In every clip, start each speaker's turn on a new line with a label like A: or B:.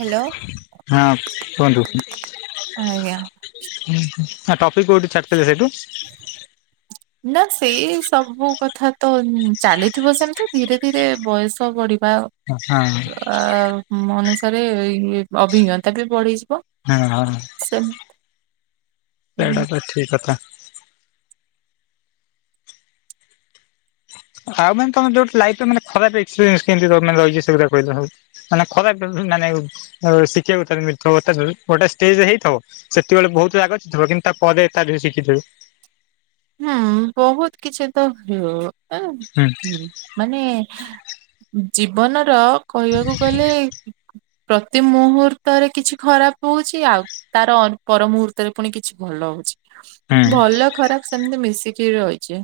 A: Hello
B: ହଁ କୁହନ୍ତୁ।
A: ଆଜ୍ଞା।
B: ନା ଟପିକ୍ କୋଉଠି ଛାଡ଼ି ଥିଲେ ସେଇଠୁ।
A: ନା ସେଇ ସବୁ କଥା ତ ଚାଲିଥିବ ସେମିତି ଧୀରେ ଧୀରେ ବୟସ ବଢି ବା
B: ହଁ
A: ଅ ଅନୁଷାରେ ଅଭିଜ୍ଞତା ଟିକେ ବଢି
B: ହଁ ହ ସେଇଟା ତ ଠିକ କଥା। ଆଉ ମାନେ ତମ ଯୋଉ ଲାଇଫ ଟା ଖରାପ ହେଇଚି ସେ କେମତି ମାନେ ରହିଚି ସେଗୁଡା କହିଲ ସବୁ ମାନେ ଖରାପ ଶିଖିବାକୁ ଗୋଟେ [unintelligible] ଷ୍ଟେଜରେ ହେଇଥିବ ସେତେବେଳେ ବହୁତ ରାଗ ଚିଡୁଥିବ କିନ୍ତୁ ତା ପରେ ତା ଥିରୁ ଶିଖିଥିବୁ।
A: [inaudible] ହୁଁ ବହୁତ କିଛି ତ
B: ହୁଁ
A: ମାନେ ଜୀବନ ର କହିବାକୁ ଗଲେ ପ୍ରତି ମୁହୂର୍ତ୍ତରେ କିଛି ଖରାପ ହଉଛି ଆଉ ତାର ପର ମୁହୂର୍ତ୍ତରେ ପୁଣି କିଛି ଭଲ ହଉଛି।
B: ହୁଁ
A: ଭଲ ଖରାପ [unintelligible] ରହିଛି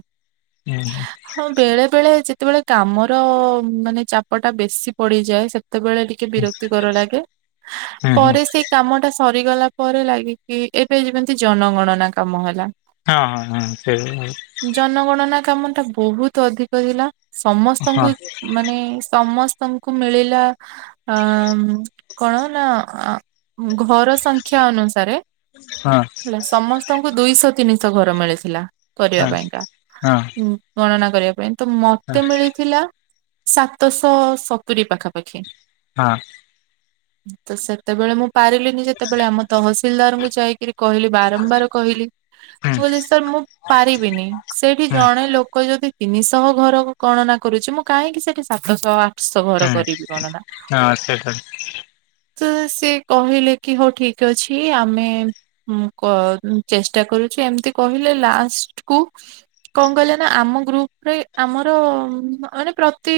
B: ହୁଁ
A: ହଁ ବେଳେ ବେଳେ ଯେତେବେଳେ କାମର ମାନେ ଚାପଟା ବେଶୀ ପଡ଼ିଯାଏ ସେ ସେତେବେଳେ ଟିକେ ବିରକ୍ତି କର ଲାଗେ
B: ହୁଁ ହୁଁ ହଁ ହଁ
A: ପରେ ସେ କାମ ଟା ସରିଗଲା ପରେ ଲାଗିକି ଏବେ ଯେମିତି ଜନଗଣନା କାମ ହେଲା।
B: ହଁ ହଁ ହଁ ସେଇ
A: ଜନଗଣନା କାମ ଟା ବହୁତ୍ ଅଧିକ ଥିଲା
B: ହଁ
A: ସମସ୍ତଙ୍କୁ ମାନେ ସମସ୍ତ ତମକୁ ମିଳିଲା ଅ କଣ ନା ଘର ସଂଖ୍ୟା ଅନୁସାରେ
B: ହଁ ହଁ ହଁ
A: ସମସ୍ତଙ୍କୁ ଦୁଇଶହ ତିନିଶହ ଘର ମିଳି ଥିଲା କରିବା
B: ହୁଁ
A: ପାଇଁକା ଗଣନା କରିବା ପାଇଁ ତ ମତେ ମିଳିଥିଲା ସାତଶହ ସତୁରି ପାଖାପାଖି।
B: ହଁ।
A: ତ ସେତେବେଳେ ମୁଁ ପାରିଲିନି ଯେତେବେଳେ ଆମ ତହସିଲଦାରଙ୍କୁ ଯାଇ କହିଲି ବାରମ୍ବାର କହିଲି [unintelligible]
B: ହୁଁ
A: [unintelligible] ମୁଁ ପାରିବିନି ସେଇଠି ଜଣେ ଲୋକ ଯଦି ତିନି [unintelligible] ଘର ଗଣନା କରୁଛି ମୁଁ କାହିଁକି ସେଠି ସାତଶହ [unintelligible] ଘର
B: ହୁଁ
A: କରିବି ଗଣନା।
B: ହଁ ସେଇଟା
A: ତ ସେ କହିଲେ କି ହଉ ଠିକ୍ ଅଛି ଆମେ [unintelligible] ଚେଷ୍ଟା କରୁଛୁ ଏମିତି କହିଲେ ଲାଷ୍ଟ କୁ କଣ କହିଲେ ନା ଆମ ଗ୍ରୁପରେ ଆମର ମାନେ ପ୍ରତି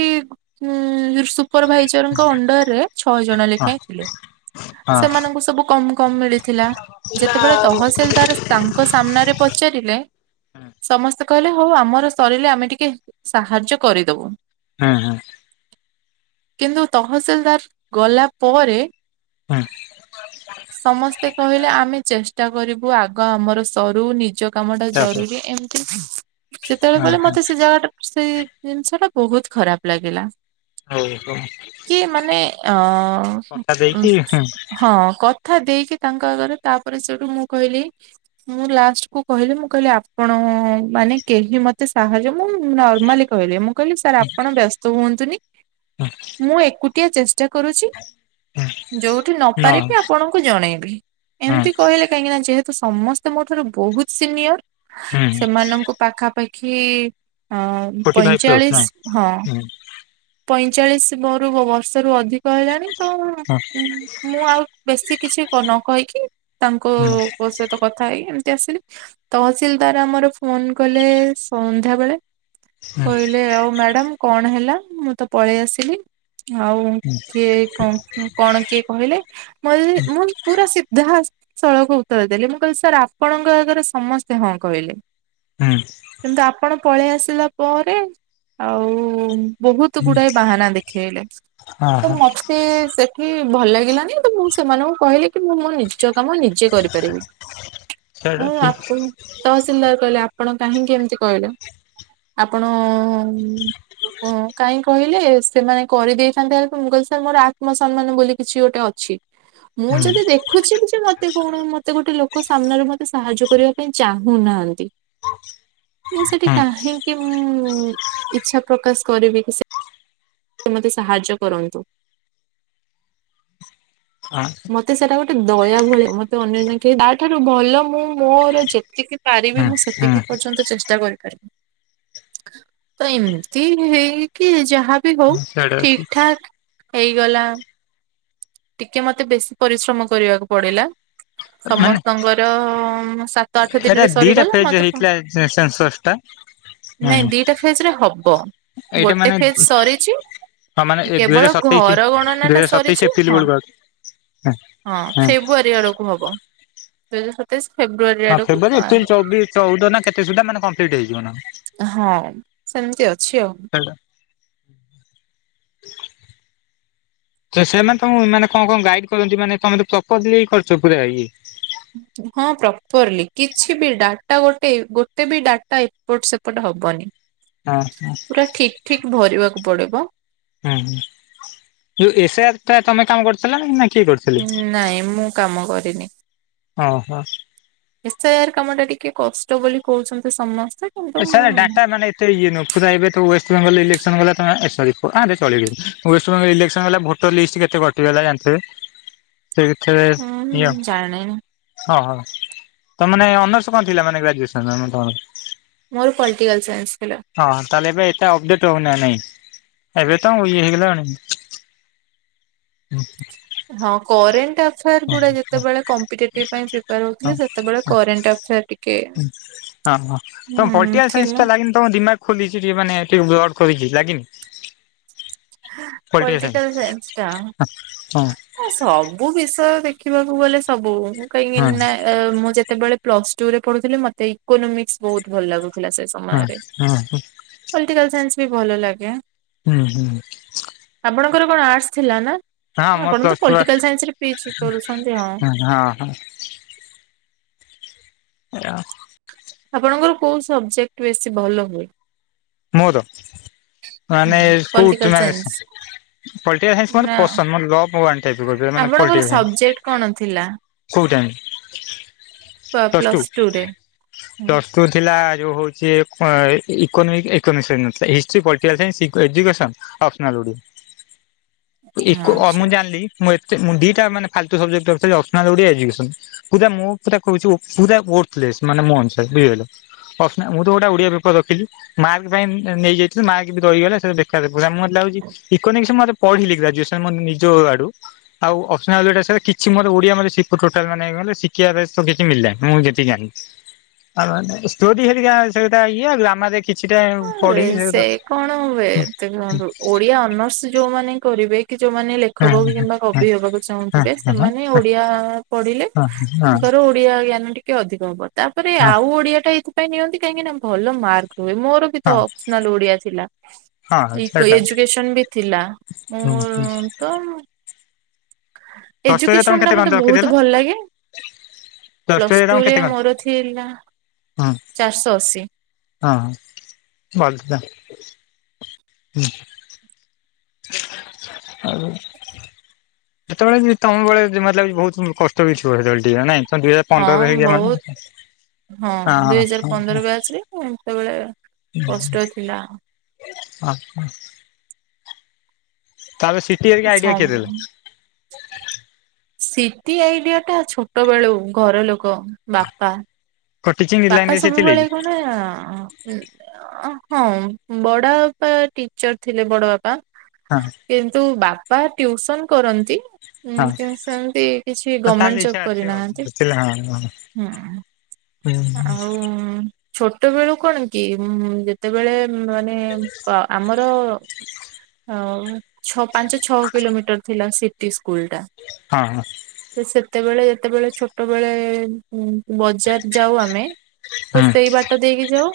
A: ଉଁ ସୁପରଭାଇଜରଙ୍କ ଅଣ୍ଡର ରେ ଛଅ ଜଣ
B: ହଁ
A: ଲେଖାଏଁ ଥିଲେ
B: ହଁ
A: ସେମାନଙ୍କୁ ସବୁ କମ୍ କମ୍ ମିଳି ଥିଲା ଯେତେବେଳେ ତହସିଲଦାର ତାଙ୍କ ସାମ୍ନାରେ ପଚାରିଲେ ସମସ୍ତେ କହିଲେ ହଉ ଆମର ସରିଲେ ଆମେ ଟିକେ ସାହାଯ୍ୟ କରିଦବୁ।
B: ହୁଁ ହୁଁ।
A: କିନ୍ତୁ ତହସିଲଦାର ଗଲା ପରେ
B: [unintelligible]
A: ସମସ୍ତେ କହିଲେ ଆମେ ଚେଷ୍ଟା କରିବୁ ଆଗ ଆମର ସରୁ ନି କାମ ଟା
B: ତାପରେ
A: ଜରୁରୀ ଏମିତି ସେତେବେଳେ
B: ହଁ
A: କହିଲେ
B: ହଁ
A: ମତେ ସେ ଜାଗା ଟା ସେଇ ଜିନିଷ ଟା ବହୁତ୍ ଖରାପ୍ ଲାଗିଲା।
B: ହଉ ହଉ।
A: କି ମାନେ ଅ
B: କଟା ଦେଇକି ହୁଁ
A: ହଁ କ କଥା ଦେଇକି ତାଙ୍କ ଆଗରେ ତାପରେ ସେଠୁ ମୁଁ କହିଲି ମୁଁ ଲାଷ୍ଟ କୁ କହିଲି ମୁଁ କହିଲି ଆପଣ ମାନେ କେହି ମତେ ସାହାଯ୍ୟ ମୁଁ ନର୍ମାଲି କହିଲି ମୁଁ କହିଲି ଆପଣ ବ୍ୟସ୍ତ ହୁଅନ୍ତୁନି
B: ହୁଁ
A: ମୁଁ ଏକୁଟିଆ ଚେଷ୍ଟା କରୁଛି।
B: ହୁଁ
A: ଯୋଉଠି ନ ପାରିବି ଆପଣଙ୍କୁ ଜଣେଇବି
B: ହୁଁ
A: ଏମିତି କହିଲେ କାହିଁକି ନା ଯେହେ ତ ସମସ୍ତେ ମୋ ଠାରୁ ବହୁତ୍ ସିନିୟର
B: ହୁଁ
A: ସେମାନଙ୍କୁ ପାଖାପାଖି ହଁ
B: ଫୋର୍ଟି ଫାଇଭ୍ ପ୍ଲସ୍ ନା
A: ପଇଁଚାଳିଶି ହଁ।
B: ହୁଁ
A: ପଇଁଚାଳିଶି ମୋର ବର୍ଷ ରୁ ଅଧିକ ହେଲାଣି ତ
B: ହଁ।
A: ଉଁ ମୁଁ ଆଉ ବେଶୀ କିଛି ନ କହିକି ତାଙ୍କ
B: ହୁଁ
A: ସହିତ କଥା ହେଇକି ଆସିଲି ତହସିଲଦାର ଆମର ଫୋନ କଲେ ସନ୍ଧ୍ୟାବେଳେ।
B: ହୁଁ
A: କହିଲେ ଆଉ ମ୍ୟାଡାମ କଣ ହେଲା ମୁଁ ତ ପଳେଇ ଆସିଲି। ଆଉ କିଏ କ କଣ କିଏ କହିଲେ [unintelligible] ମୁଁ ପୁରା ସିଧା ସ ସଳଖ ଉତ୍ତର ଦେଲି ମୁଁ କହିଲି ସାର୍ ଆପଣଙ୍କ ଆଗରେ ସମସ୍ତେ ହଁ କହିଲେ।
B: ହୁଁ
A: କିନ୍ତୁ ଆପଣ ପଳେଇ ଆସିଲା ପରେ ଆଉ ବହୁତ୍
B: ହୁଁ
A: ଗୁଡ଼ାଏ ବାହାନା ଦେଖେଇଲେ
B: ହଁ
A: ତ
B: ହଁ
A: ମତେ ସେଠି ଭଲ ଲାଗ ଲାନି ତ ମୁଁ ସେମାନଙ୍କୁ କହିଲି କି ମୁଁ ମୋ ନିଜ କାମ ନିଜେ କରିପାରିବି।
B: ସେଇଟା
A: ମୁଁ
B: ଠିକ୍
A: ଆପଣ ତହସିଲଦାର କହିଲେ ଆପଣ କାହିଁକି ଏମିତି କହିଲେ? ଆପଣ କାହିଁ କହିଲେ ସେମାନେ କରିଦେଇଥାନ୍ତେ ହେଲ୍ପ ମୁ କହିଲି ସାର୍ ମୋର ଆତ୍ମସମାନ ବୋଲି କିଛି ଗୋଟେ ଅଛି। ମୁଁ
B: ହୁଁ
A: ଯଦି ଦେଖୁଛି ଯେ ମତେ କଣ ମତେ ଗୋଟେ ଲୋକ ସାମ୍ନାରେ ମତେ ସାହାଯ୍ୟ କରିବା ପାଇଁ ଚାହୁଁନାହାନ୍ତି ମୁଁ ସେଠି
B: ହୁଁ
A: କାହିଁକି ମୁଁ ଇଚ୍ଛା ପ୍ରକାଶ କରିବି କି ସେ ସେ ମୋତେ ସାହାଯ୍ୟ କରନ୍ତୁ ।
B: ହଁ
A: ମତେ ସେଟା ଗୋଟେ ଦୟା ଭଳି ମତେ ଅନ୍ୟ ଜ ତାଠାରୁ ଭଲ ମୁଁ ମୋର ଯେତିକି ପାରିବି
B: ହୁଁ ହୁଁ
A: ମୁଁ ସେତିକି ପର୍ଯ୍ୟନ୍ତ ଚେଷ୍ଟା କରିପାରିବି । ତ ଏମିତି ହେଇକି ଯାହା ହଉ
B: ସେଇଟା
A: ଠିକ
B: ଠିକ୍
A: ଠାକ ହେଇଗଲା । ଟିକେ ମତେ ବେଶୀ ପରିଶ୍ରମ କରିବାକୁ ପଡିଲା ।
B: ମାନେ
A: ସମସ୍ତଙ୍କର ଆଠ
B: ଏଇଟା
A: ଦିନରେ
B: ଦିଟା
A: ସରିଗଲା
B: ଫେଜ
A: ମତେ
B: ହେଇଥିଲା ସେ ସେନସସ୍ ଟା ।
A: ନାଇଁ ଦିଟା ଫେଜ ରେ ହବ
B: ଏଇଟା
A: ଗୋଟେ
B: ମାନେ
A: ଫେଜ ସରିଛି
B: ହଁ ମାନେ ଦୁଇ ହଜାର
A: କେବଳ
B: ସତେଇଶି
A: ଘର ଗଣନା
B: ଦୁଇ
A: ଟା
B: ହଜାର ସତେଇଶି
A: ସରିଛି
B: ଏପ୍ରିଲ
A: ହଁ
B: ବେଳକୁ ଆଉଛି
A: ହଁ ଫେବୃଆରୀ ଆଡକୁ ହବ ଦୁଇ ହଜାର ସତେଇଶ ଫେବୃଆରୀ
B: ହଁ
A: ଆଡକୁ
B: ଫେବୃୟାରୀ ଏପ୍ରିଲ ଚବି ଚଉଦ ନା କେତେ ସୁଦ୍ଧା ମେ କମ୍ପ୍ଲିଟ୍ ହେଇଯିବ ନା ।
A: ହଁ ସେମିତି ଅଛି ଆଉ । [inaudible]
B: ତ ସେମାନେ ତ ମାନେ କଣ କଣ ଗାଇଡ କରନ୍ତି ମାନେ ତମେ ତ ପ୍ରପରଲି କରୁଛ ପୁରା ଇଏ?
A: ହଁ ପ୍ରପରଲି କିଛି ବି ଡାଟା ଗୋଟେ ଗୋଟେ ବି ଡାଟା ଏପଟ ସେପଟ ହ ହବନି
B: ହଁ ହଁ
A: ପୁରା ଠିକ ଠିକ ଭରିବାକୁ ପଡିବ ।
B: ହୁଁ ଯୋଉ ଏସଆ ଟ ତମେ କାମ କରୁଥିଲ ନା ନାଇ ।
A: ନାଇଁ ମୁଁ କାମ କରିନି ।
B: ହଁ ହଁ।
A: ଏସ୍ ଆଇଆର୍ କାମ ଟା ଟିକେ କଷ୍ଟ ବୋଲି କହୁଛନ୍ତି ସମସ୍ତେ କିନ୍ତୁ
B: ସେ
A: ମୁଁ
B: ଡାଟା ମାନେ ଏତେ ଇଏ ନୁହ ଏବେ ୱେଷ୍ଟବେଙ୍ଗଲ ଇଲେକ୍ସନ ଗଲା ତମେ ସରି ଚଳିବ ୱଷ୍ଟବେଙ୍ଗଲ ଇଲେକ୍ସନ ହେଲା ଭୋଟର ଲିଷ୍ଟ କେତେ କଟିଗଲା ଜାଣିଥିବେ । ସେଥିରେ ଇଏ
A: ହୁଁ ଜାଣିନି।
B: ହଁ ହଁ । ତ ମାନେ ଅନର୍ସ କଣ ଥିଲା ମାନେ ଗ୍ରାଜୁଏସନ?
A: ମୋର ପଲିଟିକାଲ ସାଇନ୍ସ ।
B: ହଁ ତାହେଲେ ଏବେ ଏତେ ଅପଡେଟ ହଉନି ନାଇଁ? ଏବେ ତ ଇଏ ହେଇଗଲାଣି ।
A: ଫେରଗୁଡା
B: ହଁ
A: ଯେତେବେଳେ କମ୍ପିଟେଟିଭ ପାଇ ପ୍ରିପାର
B: ହଁ
A: ହଉଥିଲେ
B: ହଁ।
A: ସେତେବେଳେ
B: ହଁ
A: କରେଣ୍ଟଏଫେୟାର ଟିକେ
B: ହଁ ହଁ ତମ
A: ହୁଁ
B: ପଲିଟିକାଲ ସାଇନ୍ସ
A: ଥିଲା।
B: ଟା ଲାଗିନି ତମ ଦିମାାଗ ଖୋଲିଛି ଟିକେ ମାନେ ଟିକେ ବ୍ରଡ କରିଛି ଲାଗିନି। ପଲିଟିକାଲ ସାଇନ୍ସ
A: ପଲଟିକାଲ ସାଇନସଟା
B: ହଁ
A: ସବୁ ବିଷୟ ଦେଖ ଦେଖିବାକୁ ଗଲେ ସବୁ ମୁଁ କାହିଁକି
B: ହଁ
A: ନା ମୁଁ ଯେ ଯେତେବେଳେ ପ୍ଲସ ଟୁ ରେ ପଢୁଥିଲେ ମତେ ଇକୋନୋମିକସ୍ ବହୁତ ଭଲ ଲାଗୁ ଥିଲା ସେ
B: ହଁ
A: ସମୟରେ
B: ହଁ ହୁଁ
A: ପଟିକାଲ ସାଇନ୍ସ ବି ଭଲ ଲାଗେ ।
B: ହୁଁ ହୁଁ।
A: ଆପଣଙ୍କର କଣ ଆର୍ଟସ୍ ଥିଲା ନା? ହଁ
B: ମୋ
A: ଆପଣ ତ
B: ପ୍ଲସ୍ ଟୁ ହଁ
A: ପଲିଟିକାଲ ସାଇନ୍ସରେ ପିଚ କରୁଛନ୍ତି ହଁ ।
B: ହଁ ଆ।
A: ଆପଣଙ୍କର କୋଉ ସବଜେକ୍ଟ ବେଶୀ ଭଲ ହୁଏ?
B: ମୋର? ମାନେ
A: ହଁ, ପଲିଟିକାଲ
B: କୋଉଠ ପଲଟିକାଲ ସାଇନ୍ସ ମୋର
A: ନା
B: ପସନ୍ଦ ଲଭ ୱାନ ଟାଇପ।
A: ଆପଣଙ୍କର ସବଜେକ୍ଟ କଣ ଥିଲା?
B: କୋଉଟା?
A: [inaudible]
B: ପ୍ଲସଟୁ
A: ପ୍ଲସ ଟୁରେ?
B: ପ୍ଲସଟୁ ଥିଲା ଯେଉ ହଉଛି ଇକୋନୋମିକ । କେମିଷ୍ଟ୍ରୀ ହେଇନଥିଲା। ହିଷ୍ଟ୍ରି, ପଟିକାଲ୍ ସାଇନ୍ସ, ଇକୋଏୁଜୁକେସନ୍ ଅପ୍ସନାଲ୍ ଓଡ଼ିଆ। ଏକ
A: ଆଚ୍ଛା।
B: ମୁଁ ଜାଣିଲି । ମୁଁ ଏତେ, ମୁଁ ଦିଟା ମାନେ ଫାଲତୁ ସବଜେକ୍ଟ ରଖିଥିଲି, ଅପ୍ସନାଲ୍ ଓଡ଼ିଆ ଏଜୁକେସନ୍। ପୁରା ମୁଁ ପୁରା କହୁଛି ଓ ପୁରା ଓ ଓର୍ଥଲେସ୍ ମାନେ ମୋ ଅନୁସାରେ ବୁଝିପାଇଲେ, [unintelligible] ମୁଁ ଯୋଉଗୋଟା ଓଡ଼ିଆ ପେପର ରଖିଥିଲି। ମାର୍କ ସେପାଇଁ ନେଇଯାଇଥିଲି, ମାର୍କ ବି ରହିଗଲା। ସେ ଦେଖାଦବ ମତେ ଲାଗୁଛି ଇୋକୋନମି଼ସ୍ ମୋତେ ପଢିଲି ଗ୍ରାଜୁସନ୍ ମୋ ନିଜ ଆଡୁ, ଆଉ ଅପ୍ସନାଲ୍ ଯୋଟା ସେଟା କିଛି ମୋର, ଓଡିଆ ମାନେ ସେ ଟୋଟାଲ ମାନେ ମତେ ଶିଖିବାର ତ କିଛି ମିଳିଲାନି। ମୁଁ ଯେତିକି ଜାଣିିଲି ଆଉ ମାନେୋରି ହେିକ ସେଟା ଇଏ ଆଉ ଗ୍ରାମରେ କିଛି [unintelligible]
A: ହଁ ଯେ, ସେ କଣ ହୁଏ
B: ହଁ
A: ଦେଖନ୍ତୁ, ଓଡିଆ ଅନର୍ସ ଯୋଉମାନେ କରିବେ କି ଯୋଉମାନେ
B: ହଁ
A: ଲେଖକ
B: ହଁ
A: କିମ୍ବା କବି ହେବାକୁ
B: ହଁ
A: ଚାହୁଁଥିବେ,
B: ହଁ ହଁ ହଁ ହଁ
A: ସେମାନେ ଓଡିଆ ପଢିଲେ
B: ହଁ ହଁ।
A: ତାଙ୍କ ଧର ଓଡିଆ ଜ୍ଞାନ ଟିକେ ଅଧିକ ହବ। ତାପରେ
B: ହଁ
A: ଆଉ ଓଡିଆ ଟା ଏଇଥି ପାଇଁ ନିଅନ୍ତି, କାହିଁକିନା ଭଲ ମାର୍କ୍ ରୁହେ। ମୋର ବି ତ
B: ହଁ
A: ଅପ୍ସନାଲ୍ ଓଡିଆ ଥିଲା।
B: ହଁ
A: ଇକୋ
B: ସେଇଟା
A: ଏଜୁକେସନ୍ ବି ଥିଲା।
B: ହୁଁ ହୁଁ
A: ମୁଁ ତ
B: ପ୍ଲସ ଟୁ ରେ ତମେ
A: ଏଜୁକେସନ୍ ଟା
B: କେତେ କଣ
A: ମତେ
B: ରଖିଥିଲ?
A: ବହୁତ ଭଲ ଲାଗେ। ପ୍ଲସ୍ ଟୁ ରେ ମୋର ଥିଲା
B: ହୁଁ
A: ଚାରିଶହ ଅଶୀ
B: ହଁ ହ ଭଲଥିଲା । ହୁଁ ଆ [unintelligible] ସେତେବେଳେ ବି ତମ ବେଳେ ବି ମତେ ଲାଗୁଛି ବହୁତ କଷ୍ଟ ବି ଥିବ। ସେତେବେଳେ ଟିକେ ନାଇଁ? ତମେ ଦୁଇ ହଜାର ପନ୍ଦରରେ
A: ହଁ
B: ହେଇଚ ମାନେ
A: ବହୁତ ହଁ ଦୁଇ ହଜାର ପନ୍ଦର ବ୍ୟାଚ୍ ରେ, ସେତେବେଳେ କଷ୍ଟ ଥିଲା।
B: ହଁ ହ । ତାହଲେ ସିଟି ଘରିକା ଆଇଡିଆ କିଏ
A: ସମ
B: ଦେଲେ?
A: ସିଟି ଆଇଡିଆ ଟା ଛୋଟ ବେଳୁ। ଘର ଲୋକ ବାପା
B: କୋଉ ଟିଚିଂ ଲାଇନ
A: ବାପା
B: ରେ ସେ ଥିଲେ
A: ସବୁବେଳେ
B: କି?
A: କଣ ଅଂହ୍ ହଁ ବଡ ବାପା ଟିଚର୍ ଥିଲେ, ବଡ ବାପା,
B: ହଁ
A: କିନ୍ତୁ ବା ବା ଟିଉସନ୍ କରନ୍ତି। ଉଁ
B: ହଁ
A: କିନ୍ତୁ ସେମତି କିଛି
B: ହଁ ତାହେଲେ
A: ଗମେଣ୍ଟ ଜବ୍
B: ଇଚ୍ଛା ଅଛି ଆଉ
A: କରିନାହାନ୍ତି।
B: ବୁଝିଲେ ହଁ ହଁ।
A: ହୁଁ,
B: ହୁଁ
A: ଆଉଉଁ ଛୋଟ ବେଳୁ କଣ କି, ଯେତେବେଳେ ମାନେ ଆମର ଆଉ ଛ ପାଞ୍ଚ ଛଅ କିଲୋମିଟର ଥିଲା ସିଟି ସ୍କୁଲ୍ ଟା।
B: ହଁ ହଁ
A: ଯେତେବେଳେ, ଯେତେବେଳେ ଛୋଟବେଳେ ବ ଯାଉ ଆମେ, ତ ସେଇ
B: ହଁ
A: ବାଟ ଦେଇକି ଯାଉ।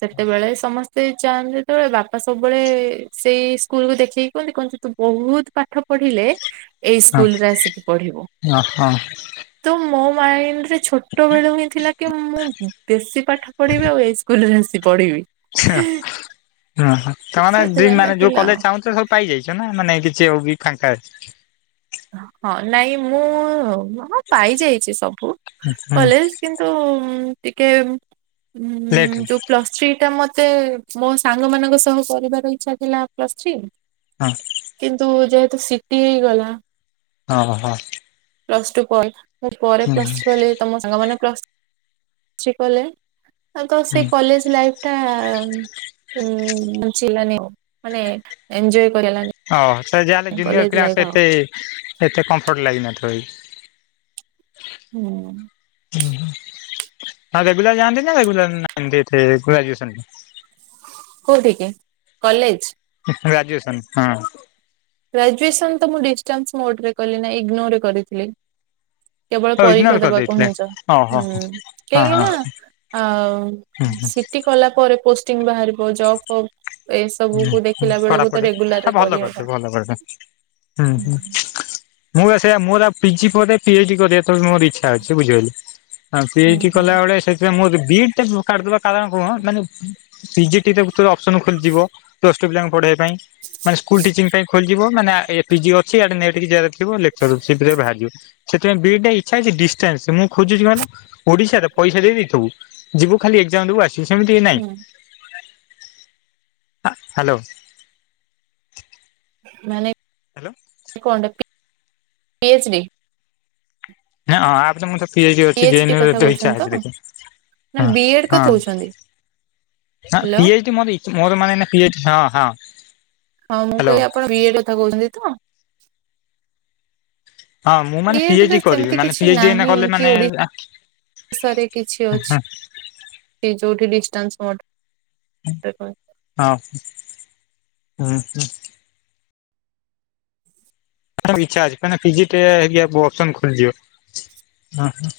A: ସେତେବେଳେ ସମସ୍ତେ ଚାନ୍ତି, ଯେତେବେଳେ ବାପା ସବୁବେଳେ ସେଇ ସ୍କୁଲକୁ ଦେଖେଇକି କୁହନ୍ତି କଉଛି ତୁ ବହୁତ ପାଠ ପଢିଲେ ଏଇ ସ୍କୁଲ ରେ ଆସିକି ପଢିବୁ।
B: ଓ ହଁ
A: ତ ମୋ ମାଇଣ୍ଡରେ ଛୋଟବେଳୁ ହିଁ ଥିଲା କି ମୁଁ ବେସି ପାଠ ପଢିବି ଆଉ ଏଇ ସ୍କୁଲରେ ଆସି ପଢିବି।
B: ଆଚ୍ଛା। ଓହୋ ତାମାନେେ ଡିଲ୍
A: ସେଥିପାଇଁକା
B: ମାନେ ଯୋଉ
A: ଥିଲା ଆଉ
B: କଲେଜ ଚାହୁଛ ସବୁ ପାଇଯାଇଛ ନା, ମାନେ କିଛି ଆଉ ବି ଫାଙ୍କା [unintelligible]
A: ହଁ ନାଇଁ ମୁଁ, ହଁ, ପାଇଯାଇଛି ସବୁ। ବୁ
B: ହୁଁ
A: କଲେଜ କିନ୍ତୁ ଟିକେ ଉଁ
B: ଲେଟ୍
A: ଯୋଉ ପ୍ଲସ୍ ଥ୍ରୀ ଟା ମ ମତେ ମୋ ସାଙ୍ଗ ମାନଙ୍କ ସହ କରିବାର ଇଚ୍ଛା ଥିଲା ପ୍ଲସ ଥ୍ରୀ।
B: ହଁ
A: କିନ୍ତୁ ଯେହେତୁ ସିଟି ହେଇଗଲା
B: ହଁ ହଁ ହଁ।
A: ପ୍ଲସ ଟୁ ପରେ, ମୁଁ ପରେ ପ୍ଲସ୍ ଟୁ କଲେ ତମ ସାଙ୍ଗମାନେ ପ୍ଲସ ଥ୍ରୀ କଲେ । ଆଁ ତ ସେ
B: ହୁଁ
A: କଲେଜ ଲାଇଫ୍ ଟା, ଉଁ ବଞ୍ଚି ହେଲାନି ଆଉ ।ମାନେ ଏଞ୍ଜୟ୍
B: ଓହ ସେ ଯାହା ହେଲେ ଜୁନିୟର ପିଲା ସେ
A: ଆଉ
B: ଏତେ ଏତେ କମ୍ଫର୍ଟ ଲାଗିିନଥିବ ବି। [inaudible]
A: ହୁଁ।
B: ହଁ ରଗୁଲର ଯନ୍ତି ନା ରଗୁଲର ଗ୍ରଜୁ
A: କୋଉଠିକି କଲେଜ?
B: ଗ୍ରାଜୁଏସନ୍ ହଁ।
A: ଗ୍ରାଜୁଏସନ୍ ତ ମୁଁ ଡିଷ୍ଟାନ୍ସ ମୋଡରେ କଲି ନା ଇଗ୍ନୋର କରିଥିଲି। କେବଳ
B: ଆଉ ଇଗ୍ନୋର
A: ପରୀକ୍ଷା ଦେବାକୁ
B: କରିଦେଇଥିଲେ
A: ହିଁ ଯ
B: ଓହୋ
A: ହୁଁ
B: ହଁ
A: କାହିଁକି
B: ହଁ
A: ନା ଆଉ
B: ହୁଁ ହୁଁ
A: ସିଟି କଲା ପରେ ପୋଷ୍ଟିଂ ବାହାରିବ ଜବ୍ ଫବ୍ ଏସବୁ
B: ହୁଁ
A: କୁ
B: ହୁଁ
A: ଦେଖିଲା ବେଳକୁ ତ
B: ପଢାପଢି ଆ
A: ରେଗୁଲାର ରେ
B: ଭଲ କରିଛ
A: କରିହଲା।
B: ଭଲ ହୁଁ ହଁ। ମୁଁ ସେ ମୋରଉ ପିଜି ପିଚଡି କରିବା ଏ ମୋର ଇଛା ଅଛି ବୁଝିପାଇଲେ ହଁ ପି
A: ହୁଁ
B: ଏଚ ଡି
A: ହୁଁ।
B: କଲା ବଳେ ସେଥିପାଇଁ ବିଡ଼ି ଟେ କାଟିଦବା କାରଣ କ ମାନେ ପିଜି ତ ଅପସନ ଖୋଲିଯିବ ପ୍ଲସ୍ ଟୁ ପିଲାଙ୍କୁ ପଢେଇବା ପାଇଁ ମାନ ସ୍କୁଲ ଟିଚିଂ ପାଇଁ ଖୋଲିଯିବ ମାନେ ଏ ପିଜି ଅଛିି ଇଆଡ଼େ ନେଟ କି ଜେର ଥିବ ଲେଚ ରେ ବାହାରିବ ସେଥିପାଇଁ ବିଡ଼ିଟା ଇଚ୍ଛା ଅଛି ଡିଷ୍ଟାନ୍ସ ମୁଁ ଖୋଜୁଛି କଣ ଓଡିଶାର ପଇସା ଦେଇଥିବୁ ଯିବୁ ଖାଲି ଏକ୍ଜାମ ଦବୁ ଆସିବୁ ସେ ସେମିତି ନାଇଁ
A: ହୁଁ
B: ହ୍ୟାଲୋ।
A: ମାନେ
B: ହଁ
A: କଣ୍ଡକ୍ଟ ପି ଏଚ ଡି
B: ନାଁ ଆପ ତ ପି ଏଚ ଡ଼ି
A: ଡି କଥା
B: ଅଛି ଇଛା
A: କହୁଛନ୍ତି ତ?
B: ଅଛି ଦେଖ
A: ନା
B: ହ
A: ବି ଏଡ୍ କଥା
B: ହଁ।
A: କହୁଛନ୍ତି
B: ହଁ
A: ହ୍ୟାଲୋ
B: ପି ଏଚ୍ ଡ଼ି ମୋରେ ଇ ମୋର ମାନେ ପି ଏଚ ହଁ ହଁ।
A: ହଁ ମୁଁ କହ
B: ହ୍ୟାଲୋ।
A: ଆପଣ ବିଏ କଥା କହୁଛନ୍ତି ତ?
B: ହଁ ମୁଁ ମାନେ
A: ବିଡ଼ିରେ
B: ପିଏଚଡି କରିବି
A: ସେମିତି
B: ମାନେ
A: କିଛି
B: ପିଏଚଡି ଏଇନା
A: ନାହିଁ
B: କଲେ
A: କି
B: ମାନେ
A: ଓ ରେ କିଛି ଅଛି ସେ ଯୋଉଠି ଡିଷ୍ଟାନ୍ସ
B: ହଁ ହୁଁ ହ। ଇଛା ଅଛି କ ଫିଜିଟ ହେ ଅପସନ ଖୋଲିଯିବ ହ